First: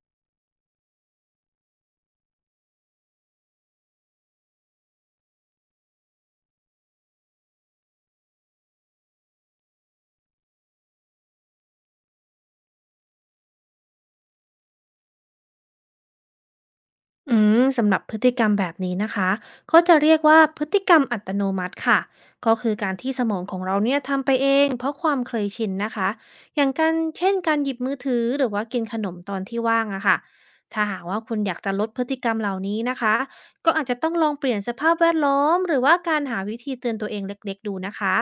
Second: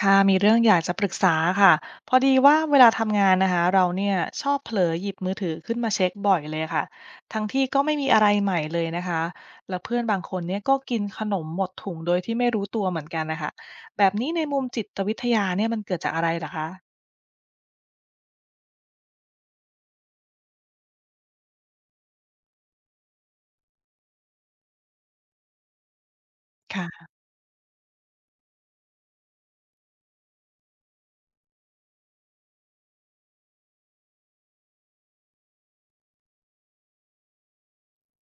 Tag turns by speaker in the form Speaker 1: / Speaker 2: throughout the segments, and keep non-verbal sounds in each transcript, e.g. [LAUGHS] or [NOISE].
Speaker 1: ค่ะมีเรื่องอยากจะปรึกษาค่ะพอดีว่าเวลาทำงานนะคะเราเนี่ยชอบเผลอหยิบมือถือขึ้นมาเช็คบ่อยเลยค่ะทั้งที่ก็ไม่มีอะไรใหม่เลยนะคะแล้วเพื่อนบางคนเนี่ยก็กินขนมหมดถุงโดยที่ไม่รู้ตัวเหมือนกันนะคะแบบนี้ในมุมจิตวิทยาเนี่ยมันเกิดจากอะไรเหรอคะ
Speaker 2: สำหรับพฤติกรรมแบบนี้นะคะก็จะเรียกว่าพฤติกรรมอัตโนมัติค่ะก็คือการที่สมองของเราเนี่ยทำไปเองเพราะความเคยชินนะคะอย่าง
Speaker 1: ค่
Speaker 2: การ
Speaker 1: ะ
Speaker 2: เช่นการหยิบมือถือหรือว่ากินขนมตอนที่ว่างอะค่ะถ้าหากว่าคุณอยากจะลดพฤติกรรมเหล่านี้นะคะก็อาจจะต้องลองเปลี่ยนสภาพแวดล้อมหรือว่าการหาวิธีเตือนตัวเองเล็กๆดูนะคะ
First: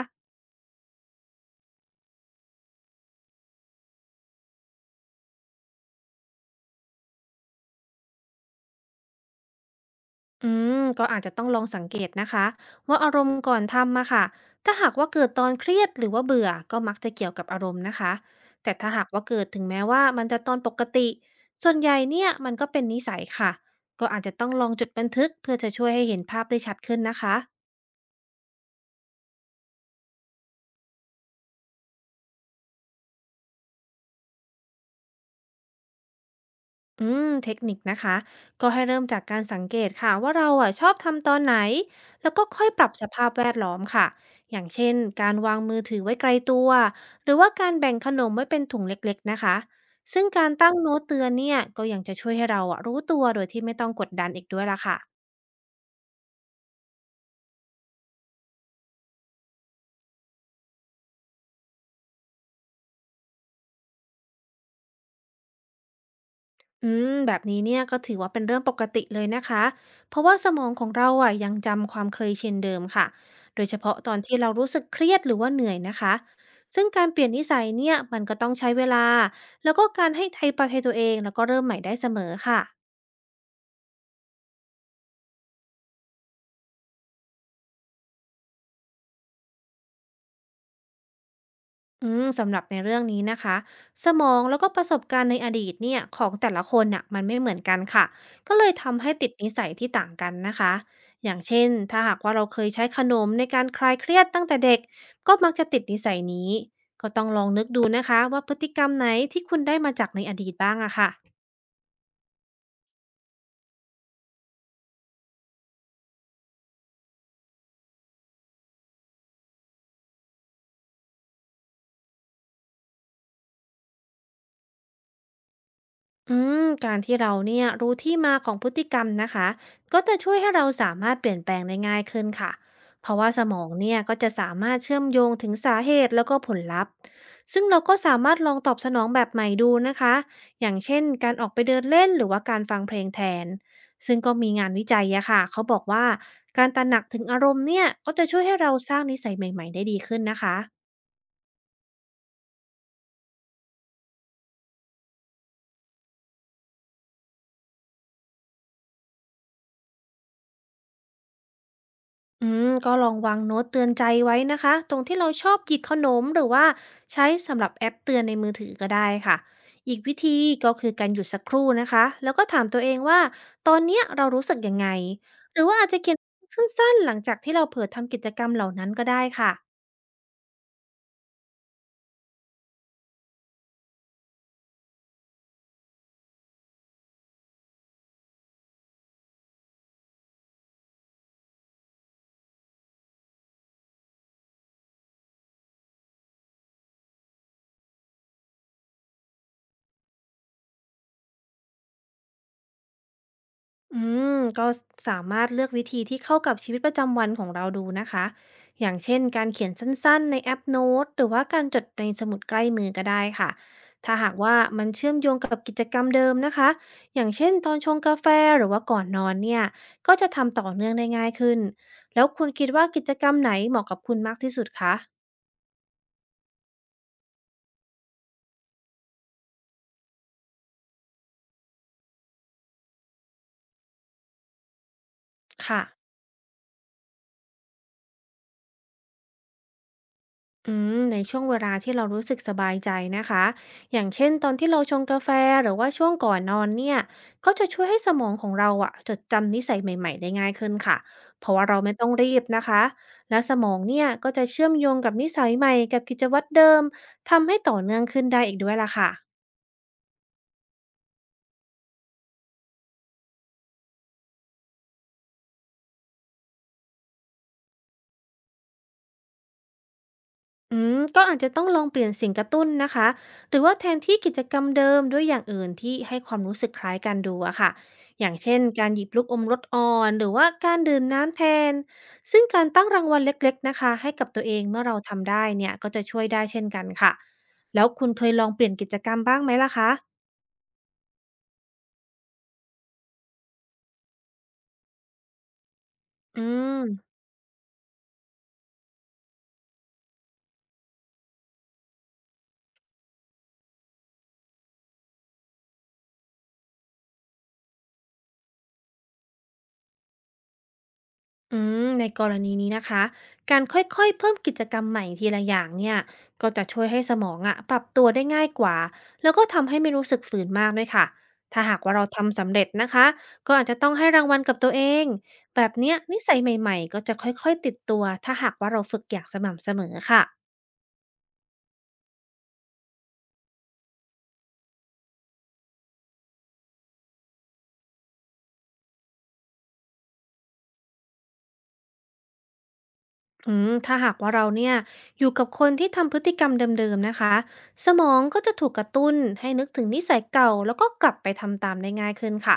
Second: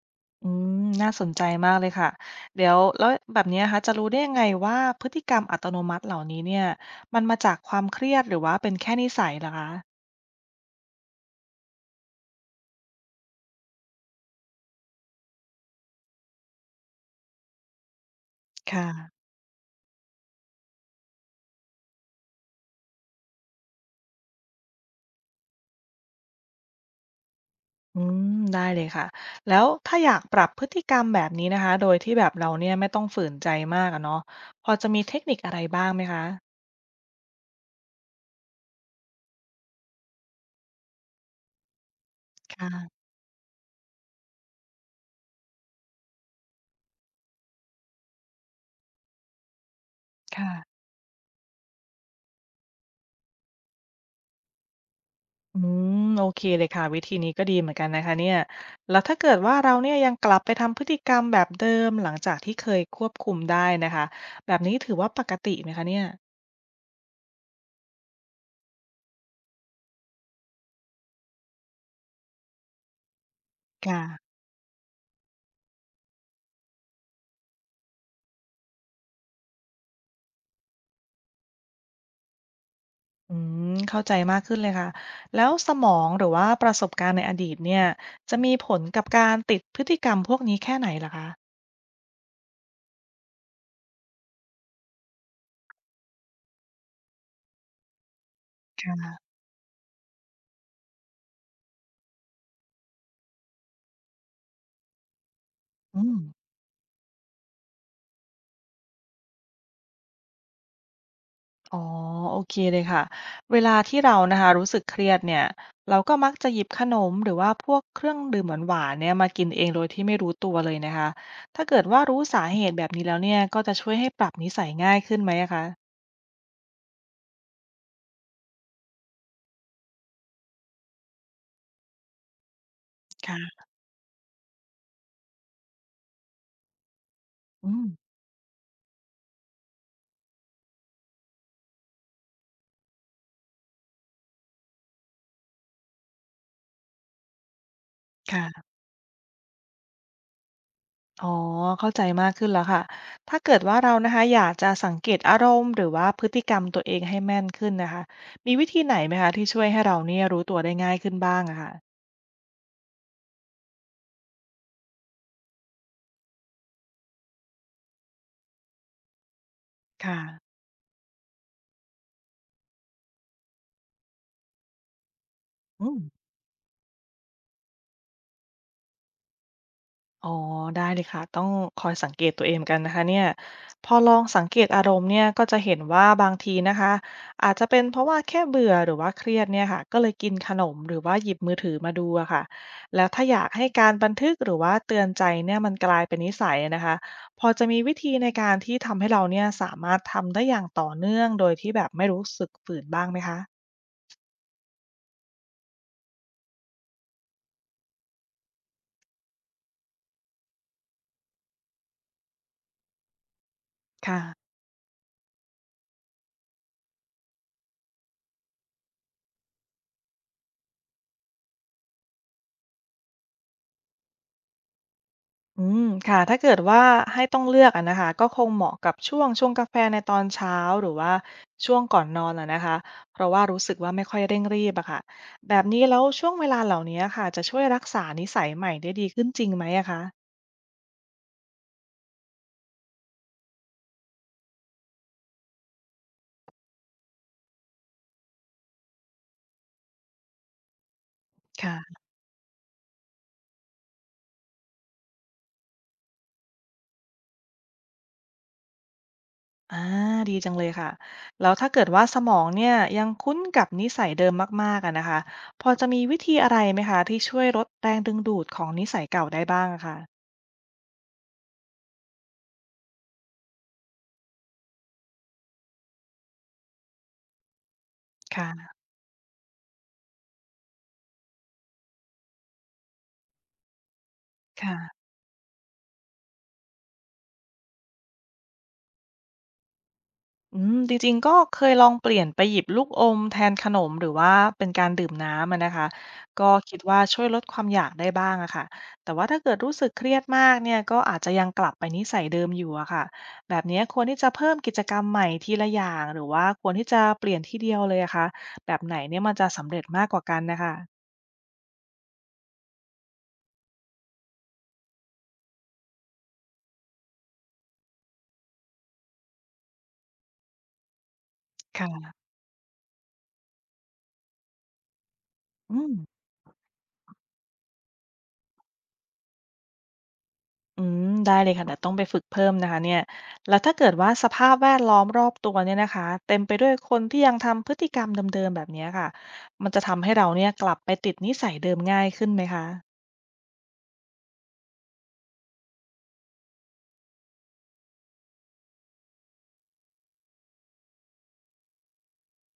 Speaker 1: อืมน่าสนใจมากเลยค่ะเดี๋ยวแล้วแบบเนี้ยนะคะจะรู้ได้ยังไงว่าพฤติกรรมอัตโนมัติเหล่านี้เนี่ยมันมาจากความเครียดหรือว่าเป็นแค่นิสัยเหรอคะ
Speaker 2: อืก็อาจจะต้องลองสังเกตนะคะว่าอารมณ์ก่อนทำอะค่ะถ้าหากว่าเกิดตอนเครียดหรือว่าเบื่อก็มักจะเกี่ยวกับอารมณ์นะคะแต่ถ้าหาก
Speaker 1: ค่ะ
Speaker 2: ว่าเกิดถึงแม้ว่ามันจะตอนปกติส่วนใหญ่เนี่ยมันก็เป็นนิสัยค่ะก็อาจจะต้องลองจุดบันทึกเพื่อจะช่วยให้เห็นภาพได้ชัดขึ้นนะคะ
Speaker 1: อืมได้เลยค่ะแล้วถ้าอยากปรับพฤติกรรมแบบนี้นะคะโดยที่แบบเราเนี่ยไม่ต้องฝืนใจมากอะเนาะพอจะมีเทคนิคอะไรบ้างไหมคะ
Speaker 2: เทคนิคนะคะก็ให้เริ่มจากการสังเกตค่ะว่าเราอ่ะชอบทำตอนไหนแล้วก็ค่อยปรับ
Speaker 1: ค่ะ
Speaker 2: สภาพแวดล้อมค่ะอย่างเช่นการวางมือถือไว้ไกลตัวหรือว่าการแบ่งขนมไว้เป็นถุงเล็กๆนะคะซึ่งการตั้ง
Speaker 1: ค่ะ
Speaker 2: โน้ตเตือนเนี่ยก็ยังจะช่วยให้เราอ่ะรู้ตัวโดยที่ไม่ต้องกดดันอีกด้วยล่ะค่ะ
Speaker 1: อืมโอเคเลยค่ะวิธีนี้ก็ดีเหมือนกันนะคะเนี่ยแล้วถ้าเกิดว่าเราเนี่ยยังกลับไปทำพฤติกรรมแบบเดิมหลังจากที่เคยควบคุมได้นะคะแบบนี้ถือว่าปกติไหมคะเนี่ย
Speaker 2: แบบนี้เนี่ยก็ถือว่าเป็นเรื่องปกติเลยนะคะ เพราะว่าสมองของเราอ่ะยังจำความเคยชินเดิมค่ะ โดยเฉพาะ
Speaker 1: ค่ะ
Speaker 2: ตอนที่เรารู้สึกเครียดหรือว่าเหนื่อยนะคะ ซึ่งการเปลี่ยนนิสัยเนี่ยมันก็ต้องใช้เวลา แล้วก็การให้ไทยประเทยตัวเองแล้วก็เริ่มใหม่ได้เสมอค่ะ
Speaker 1: อืมเข้าใจมากขึ้นเลยค่ะแล้วสมองหรือว่าประสบการณ์ในอดีตเนี่ยจะมีผลกับการติดพฤติกรรมพวกนี้แค่ไหนลหรอคะ
Speaker 2: สำหรับในเรื่องนี้นะคะสมองแล้วก็ประสบการณ์ในอดีตเนี่ยของแต่ละคนน่ะมันไม่เหมือนกันค่ะก็เลยทำให้ติดนิสัยที่ต่างกันนะคะอย่างเช่นถ้าหากว่าเราเคยใช้ขนมในการคลายเครียดตั้งแต่เด็กก็มักจะติดนิ
Speaker 1: อื
Speaker 2: สั
Speaker 1: ม
Speaker 2: ยนี้ก็ต้องลองนึกดูนะคะว่าพฤติกรรมไหนที่คุณได้มาจากในอดีตบ้างอะค่ะ
Speaker 1: อ๋อโอเคเลยค่ะเวลาที่เรานะคะรู้สึกเครียดเนี่ยเราก็มักจะหยิบขนมหรือว่าพวกเครื่องดื่มหวานๆเนี่ยมากินเองโดยที่ไม่รู้ตัวเลยนะคะถ้าเกิดว่ารู้สาเหตุแบบนี้แล้วเนี่ยก็จะช่วยให้ปรับนิสัยง่ายขึ้นไหมอะคะ
Speaker 2: อืการที่เราเนี่ยรู้ที่มาของพฤติกรรมนะคะก็จะช่วยให้เราสามารถเปลี่ยนแปลงได้ง่ายขึ้นค่ะเพราะว่าสม
Speaker 1: ค่ะ
Speaker 2: องเนี่ยก็จะสามารถเชื่อมโยงถึงสาเหตุแล้วก็ผลลัพธ์ซึ่ง
Speaker 1: อื
Speaker 2: เรา
Speaker 1: ม
Speaker 2: ก็สามารถลองตอบสนองแบบใหม่ดูนะคะอย่างเช่นการออกไปเดินเล่นหรือว่าการฟังเพลงแทนซึ่งก็มีงานวิจัยอะค่ะเขาบอกว่าการตระหนักถึงอารมณ์เนี่ยก็จะช่วยให้
Speaker 1: ค่ะ
Speaker 2: เราสร้างนิสัยใหม่ๆได้ดีขึ้นนะคะ
Speaker 1: อ๋อเข้าใจมากขึ้นแล้วค่ะถ้าเกิดว่าเรานะคะอยากจะสังเกตอารมณ์หรือว่าพฤติกรรมตัวเองให้แม่นขึ้นนะคะมีวิธีไหนไหมคะที่ช่วยให้เราเนี่ยรู้ตัวได้ง่ายขึ้นบ้างอะค่ะ
Speaker 2: ก็ลองวางโน้ตเตือนใจไว้นะคะตรงที่เราชอบหยิบขนมหรือว่าใช้สำหรับแอปเตือนในมือถือก็ได้ค่ะอีกวิ
Speaker 1: ค่ะ
Speaker 2: ธีก็คือการหยุดสักครู่นะคะแล้วก็ถามตัวเองว่าตอนเนี้ยเรารู้สึกยังไงหรือว่า
Speaker 1: อื
Speaker 2: อาจ
Speaker 1: ม
Speaker 2: จะเขียน [LAUGHS] สั้นๆหลังจากที่เราเผลอทำกิจกรรมเหล่านั้นก็ได้ค่ะ
Speaker 1: อ๋อได้เลยค่ะต้องคอยสังเกตตัวเองเหมือนกันนะคะเนี่ยพอลองสังเกตอารมณ์เนี่ยก็จะเห็นว่าบางทีนะคะอาจจะเป็นเพราะว่าแค่เบื่อหรือว่าเครียดเนี่ยค่ะก็เลยกินขนมหรือว่าหยิบมือถือมาดูอะค่ะแล้วถ้าอยากให้การบันทึกหรือว่าเตือนใจเนี่ยมันกลายเป็นนิสัยนะคะพอจะมีวิธีในการที่ทำให้เราเนี่ยสามารถทำได้อย่างต่อเนื่องโดยที่แบบไม่รู้สึกฝืนบ้างไหมคะ
Speaker 2: อืก็สามารถเลือกวิธีที่เข้ากับชีวิตประจำวันของเราดูนะคะอย่างเช่นการเขียนสั้นๆในแอปโน้ตหรือว่าการจดในสมุดใกล้มือก็ได้ค่ะถ้าหาก
Speaker 1: ค่ะ
Speaker 2: ว่ามันเชื่อมโยงกับกิจกรรมเดิมนะคะอย่างเช่นตอนชงกาแฟหรือว่าก่อนนอนเนี่ยก็จะทำต่อเนื่องได้ง่ายขึ้นแล้วคุณคิดว่ากิจกรรมไหนเหมาะกับคุณมากที่สุดคะ
Speaker 1: อืมค่ะถ้าเกิดว่าให้ต้องเลือกอะนะคะก็คงเหมาะกับช่วงชงกาแฟในตอนเช้าหรือว่าช่วงก่อนนอนอะนะคะเพราะว่ารู้สึกว่าไม่ค่อยเร่งรีบอะค่ะแบบ
Speaker 2: ค่ะ
Speaker 1: นี้แล้วช่วงเวลาเหล่านี้ค่ะจะช่วยรักษานิสัยใหม่ได้ดีขึ้นจริงไหมอะคะ
Speaker 2: ในช่วงเวลาที่เรารู้สึกสบายใจนะคะอย่างเช่นตอนที่เราชงกาแฟหรือว่าช่วงก่อนนอนเนี่ยก็จะช่วยให้สมองของเราอะจดจำนิสัยใหม่ๆได้ง่ายขึ้นค่ะเพราะว่าเราไม่
Speaker 1: ค่ะ
Speaker 2: ต้องรีบนะคะและสมองเนี่ยก็จะเชื่อมโยงกับนิสัยใหม่กับกิจวัตรเดิมทำให้ต่อเนื่องขึ้นได้อีกด้วยล่ะค่ะ
Speaker 1: อาดีจังเลยค่ะแล้วถ้าเกิดว่าสมองเนี่ยยังคุ้นกับนิสัยเดิมมากๆอะนะคะพอจะมีวิธีอะไรไหมคะที่ช่วยลดแรงดึงดูดของนิสัยเก่าได้บ้างอะค่ะ
Speaker 2: ก็อาจจะต้องลองเปลี่ยนสิ่งกระตุ้นนะคะ หรือว่าแทนที่กิจกรรมเดิมด้วยอย่างอื่นที่ให้ความรู้สึกคล้ายกันดูอะค่ะอย่างเช่น
Speaker 1: ค่ะ
Speaker 2: การหยิบลูกอมรสอ่อนหรือว่าการดื่มน้ำแทน ซึ่งการตั้งรางวัลเล็กๆนะคะให้กับตัวเองเมื่อเรา
Speaker 1: ค่ะ
Speaker 2: ทำได้เนี่ยก็จะช่วยได้เช่นกันค่ะ แล้วคุณเคยลองเปลี่ยนกิจกรรมบ้างไหมล่ะคะ
Speaker 1: อืมจริงๆก็เคยลองเปลี่ยนไปหยิบลูกอมแทนขนมหรือว่าเป็นการดื่มน้ำอะนะคะ
Speaker 2: อื
Speaker 1: ก็คิ
Speaker 2: ม
Speaker 1: ดว่าช่วยลดความอยากได้บ้างอะค่ะแต่ว่าถ้าเกิดรู้สึกเครียดมากเนี่ยก็อาจจะยังกลับไปนิสัยเดิมอยู่อะค่ะแบบเนี้ยควรที่จะเพิ่มกิจกรรมใหม่ทีละอย่างหรือว่าควรที่จะเปลี่ยนทีเดียวเลยอะคะแบบไหนเนี่ยมันจะสำเร็จมากกว่ากันนะคะ
Speaker 2: อืในกรณีนี้นะคะ การค่อยๆเพิ่มกิจกรรมใหม่ทีละอย่างเนี่ยก็จะช่วยให้สมองอะปรับตัวได้ง่ายกว่าแล้วก็ทำให้ไม่รู้สึกฝืนมากด้วยค่ะ ถ้าหาก
Speaker 1: ค่
Speaker 2: ว่าเรา
Speaker 1: ะ
Speaker 2: ทำสำเร็จนะคะ ก็อาจจะต้องให้รางวัลกับตัวเอง แบบ
Speaker 1: อืม
Speaker 2: เนี้ยนิสัยใหม่ๆ ก็จะค่อยๆติดตัวถ้าหากว่าเราฝึกอย่างสม่ำเสมอค่ะ
Speaker 1: อืมได้เลยค่ะเดี๋ยวต้องไปฝึกเพิ่มนะคะเนี่ยแล้วถ้าเกิดว่าสภาพแวดล้อมรอบตัวเนี่ยนะคะเต็มไปด้วยคนที่ยังทำพฤติกรรมเดิมๆแบบเนี้ยค่ะมันจะทำให้เราเนี่ยกลับไปติดนิสัยเดิมง่ายขึ้นไหมคะ
Speaker 2: อืมถ้าหากว่าเราเนี่ยอยู่กับคนที่ทำพฤติกรรมเดิมๆนะคะสมองก็จะถูกกระตุ้นให้นึกถึงนิสัยเก่าแล้วก็กลับไปทำตามได้ง่ายขึ้นค่ะ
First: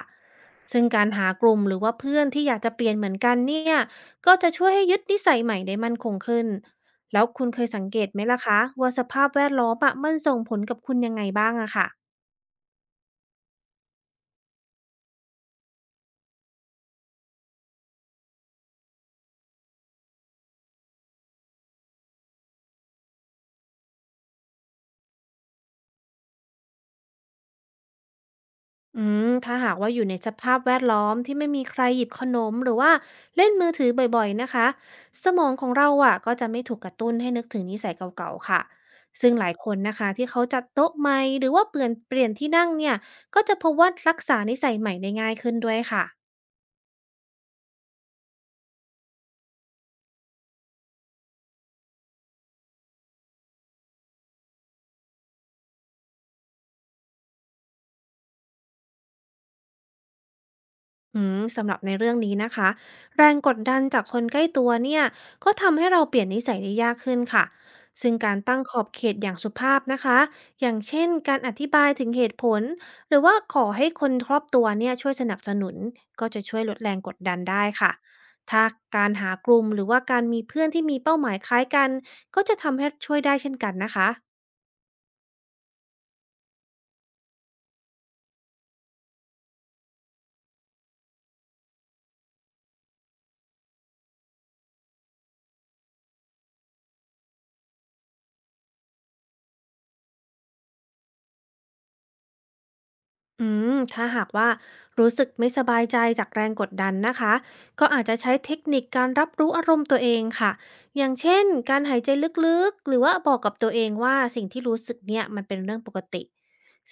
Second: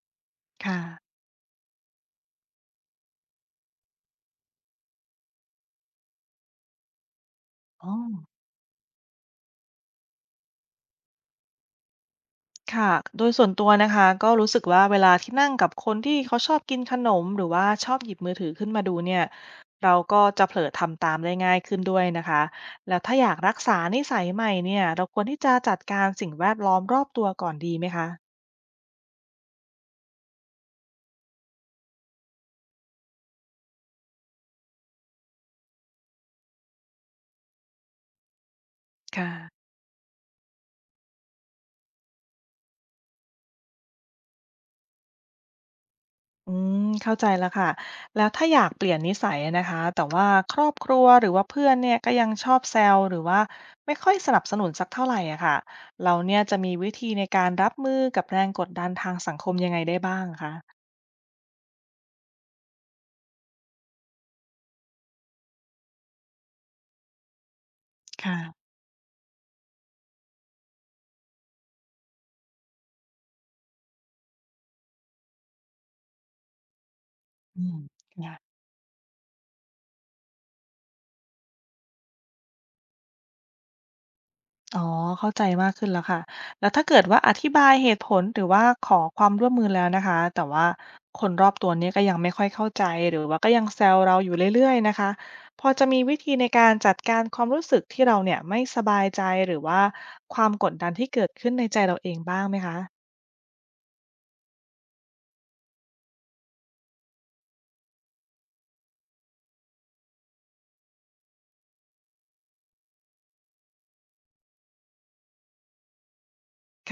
Speaker 1: ค่ะ
Speaker 2: ซึ่งการหากลุ่มหรือว่าเพื่อนที่อยากจะเปลี่ยนเหมือนกันเนี่ยก็จะช่วยให้ยึดนิสัยใหม่ได้มั่นคงขึ้นแล้วคุณเคยสัง
Speaker 1: อ๋อ
Speaker 2: เกตไหมล่ะคะว่าสภาพแวดล้อมอะมันส่งผลกับคุณยังไงบ้างอะค่ะ
Speaker 1: ค่ะโดยส่วนตัวนะคะก็รู้สึกว่าเวลาที่นั่งกับคนที่เขาชอบกินขนมหรือว่าชอบหยิบมือถือขึ้นมาดูเนี่ยเราก็จะเผลอทำตามได้ง่ายขึ้นด้วยนะคะแล้วถ้าอยากรักษานิสัยใหม่เนี่ยเราควรที่จะจัดการสิ่งแวดล้อมรอบตัวก่อนดีไหมคะ
Speaker 2: อืมถ้าหากว่าอยู่ในสภาพแวดล้อมที่ไม่มีใครหยิบขนมหรือว่าเล่นมือถือบ่อยๆนะคะสมองของเราอ่ะก็จะไม่ถูกกระตุ้นให้นึกถึงนิสัยเก่าๆค่ะซึ่งหลาย
Speaker 1: ค่ะ
Speaker 2: คนนะคะที่เขาจัดโต๊ะใหม่หรือว่าเปลี่ยนที่นั่งเนี่ยก็จะพบว่ารักษานิสัยใหม่ได้ง่ายขึ้นด้วยค่ะ
Speaker 1: อืมเข้าใจแล้วค่ะ แล้วถ้าอยากเปลี่ยนนิสัยนะคะ แต่ว่าครอบครัวหรือว่าเพื่อนเนี่ยก็ยังชอบแซวหรือว่าไม่ค่อยสนับสนุนสักเท่าไหร่อะค่ะ เราเนี่ยจะมีวิธีในการรับมือกับแรงกดดันทางสังคมยังไงได้บ้างคะ
Speaker 2: อืมสำหรับในเรื่องนี้นะคะแรงกดดันจากคนใกล้ตัวเนี่ยก็ทำให้เราเปลี่ยนนิสัยได้ยากขึ้นค่ะซึ่งการตั้ง
Speaker 1: ค่ะ
Speaker 2: ขอบเขตอย่างสุภาพนะคะอย่างเช่นการอธิบายถึงเหตุผลหรือว่าขอให้คนครอบตัวเนี่ยช่วยสนับสนุนก็จะช่วยลดแรงกดดัน
Speaker 1: อื
Speaker 2: ได้
Speaker 1: ม
Speaker 2: ค่ะ
Speaker 1: ค่ะ
Speaker 2: ถ้าการหากลุ่มหรือว่าการมีเพื่อนที่มีเป้าหมายคล้ายกันก็จะทำให้ช่วยได้เช่นกันนะคะ
Speaker 1: อ๋อเข้าใจมากขึ้นแล้วค่ะแล้วถ้าเกิดว่าอธิบายเหตุผลหรือว่าขอความร่วมมือแล้วนะคะแต่ว่าคนรอบตัวเนี้ยก็ยังไม่ค่อยเข้าใจหรือว่าก็ยังแซวเราอยู่เรื่อยๆนะคะพอจะมีวิธีในการจัดการความรู้สึกที่เราเนี่ยไม่สบายใจหรือว่าความกดดันที่เกิดขึ้นในใจเราเองบ้างไหมคะ
Speaker 2: อืมถ้าหากว่ารู้สึกไม่สบายใจจากแรงกดดันนะคะก็อาจจะใช้เทคนิคการรับรู้อารมณ์ตัวเองค่ะอย่างเช่นการหายใจลึกๆหรือว่าบอกกับตัวเองว่าสิ่งที่รู้สึกเนี่ยมันเป็นเรื่องปกติ
Speaker 1: ค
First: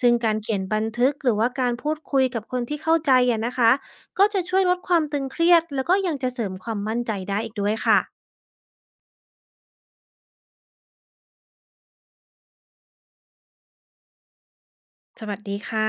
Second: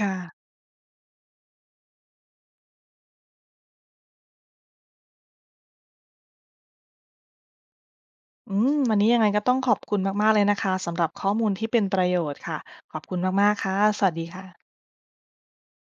Speaker 2: ซึ่
Speaker 1: ่ะ
Speaker 2: งการเขียนบันทึกหรือว่าการพูดคุยกับคนที่เข้าใจอะนะคะก็จะช่วยลดความตึงเครียดแล้วก็ยังจะเสริมความมั่นใจได้อีกด้วยค่ะ
Speaker 1: อืมวันนี้ยังไงก็ต้องขอบคุณมากๆเลยนะคะสำหรับข้อมูลที่เป็นประโยชน์ค่ะขอบคุณมากๆค่ะสวัสดีค่ะ
Speaker 2: สวัสดีค่ะ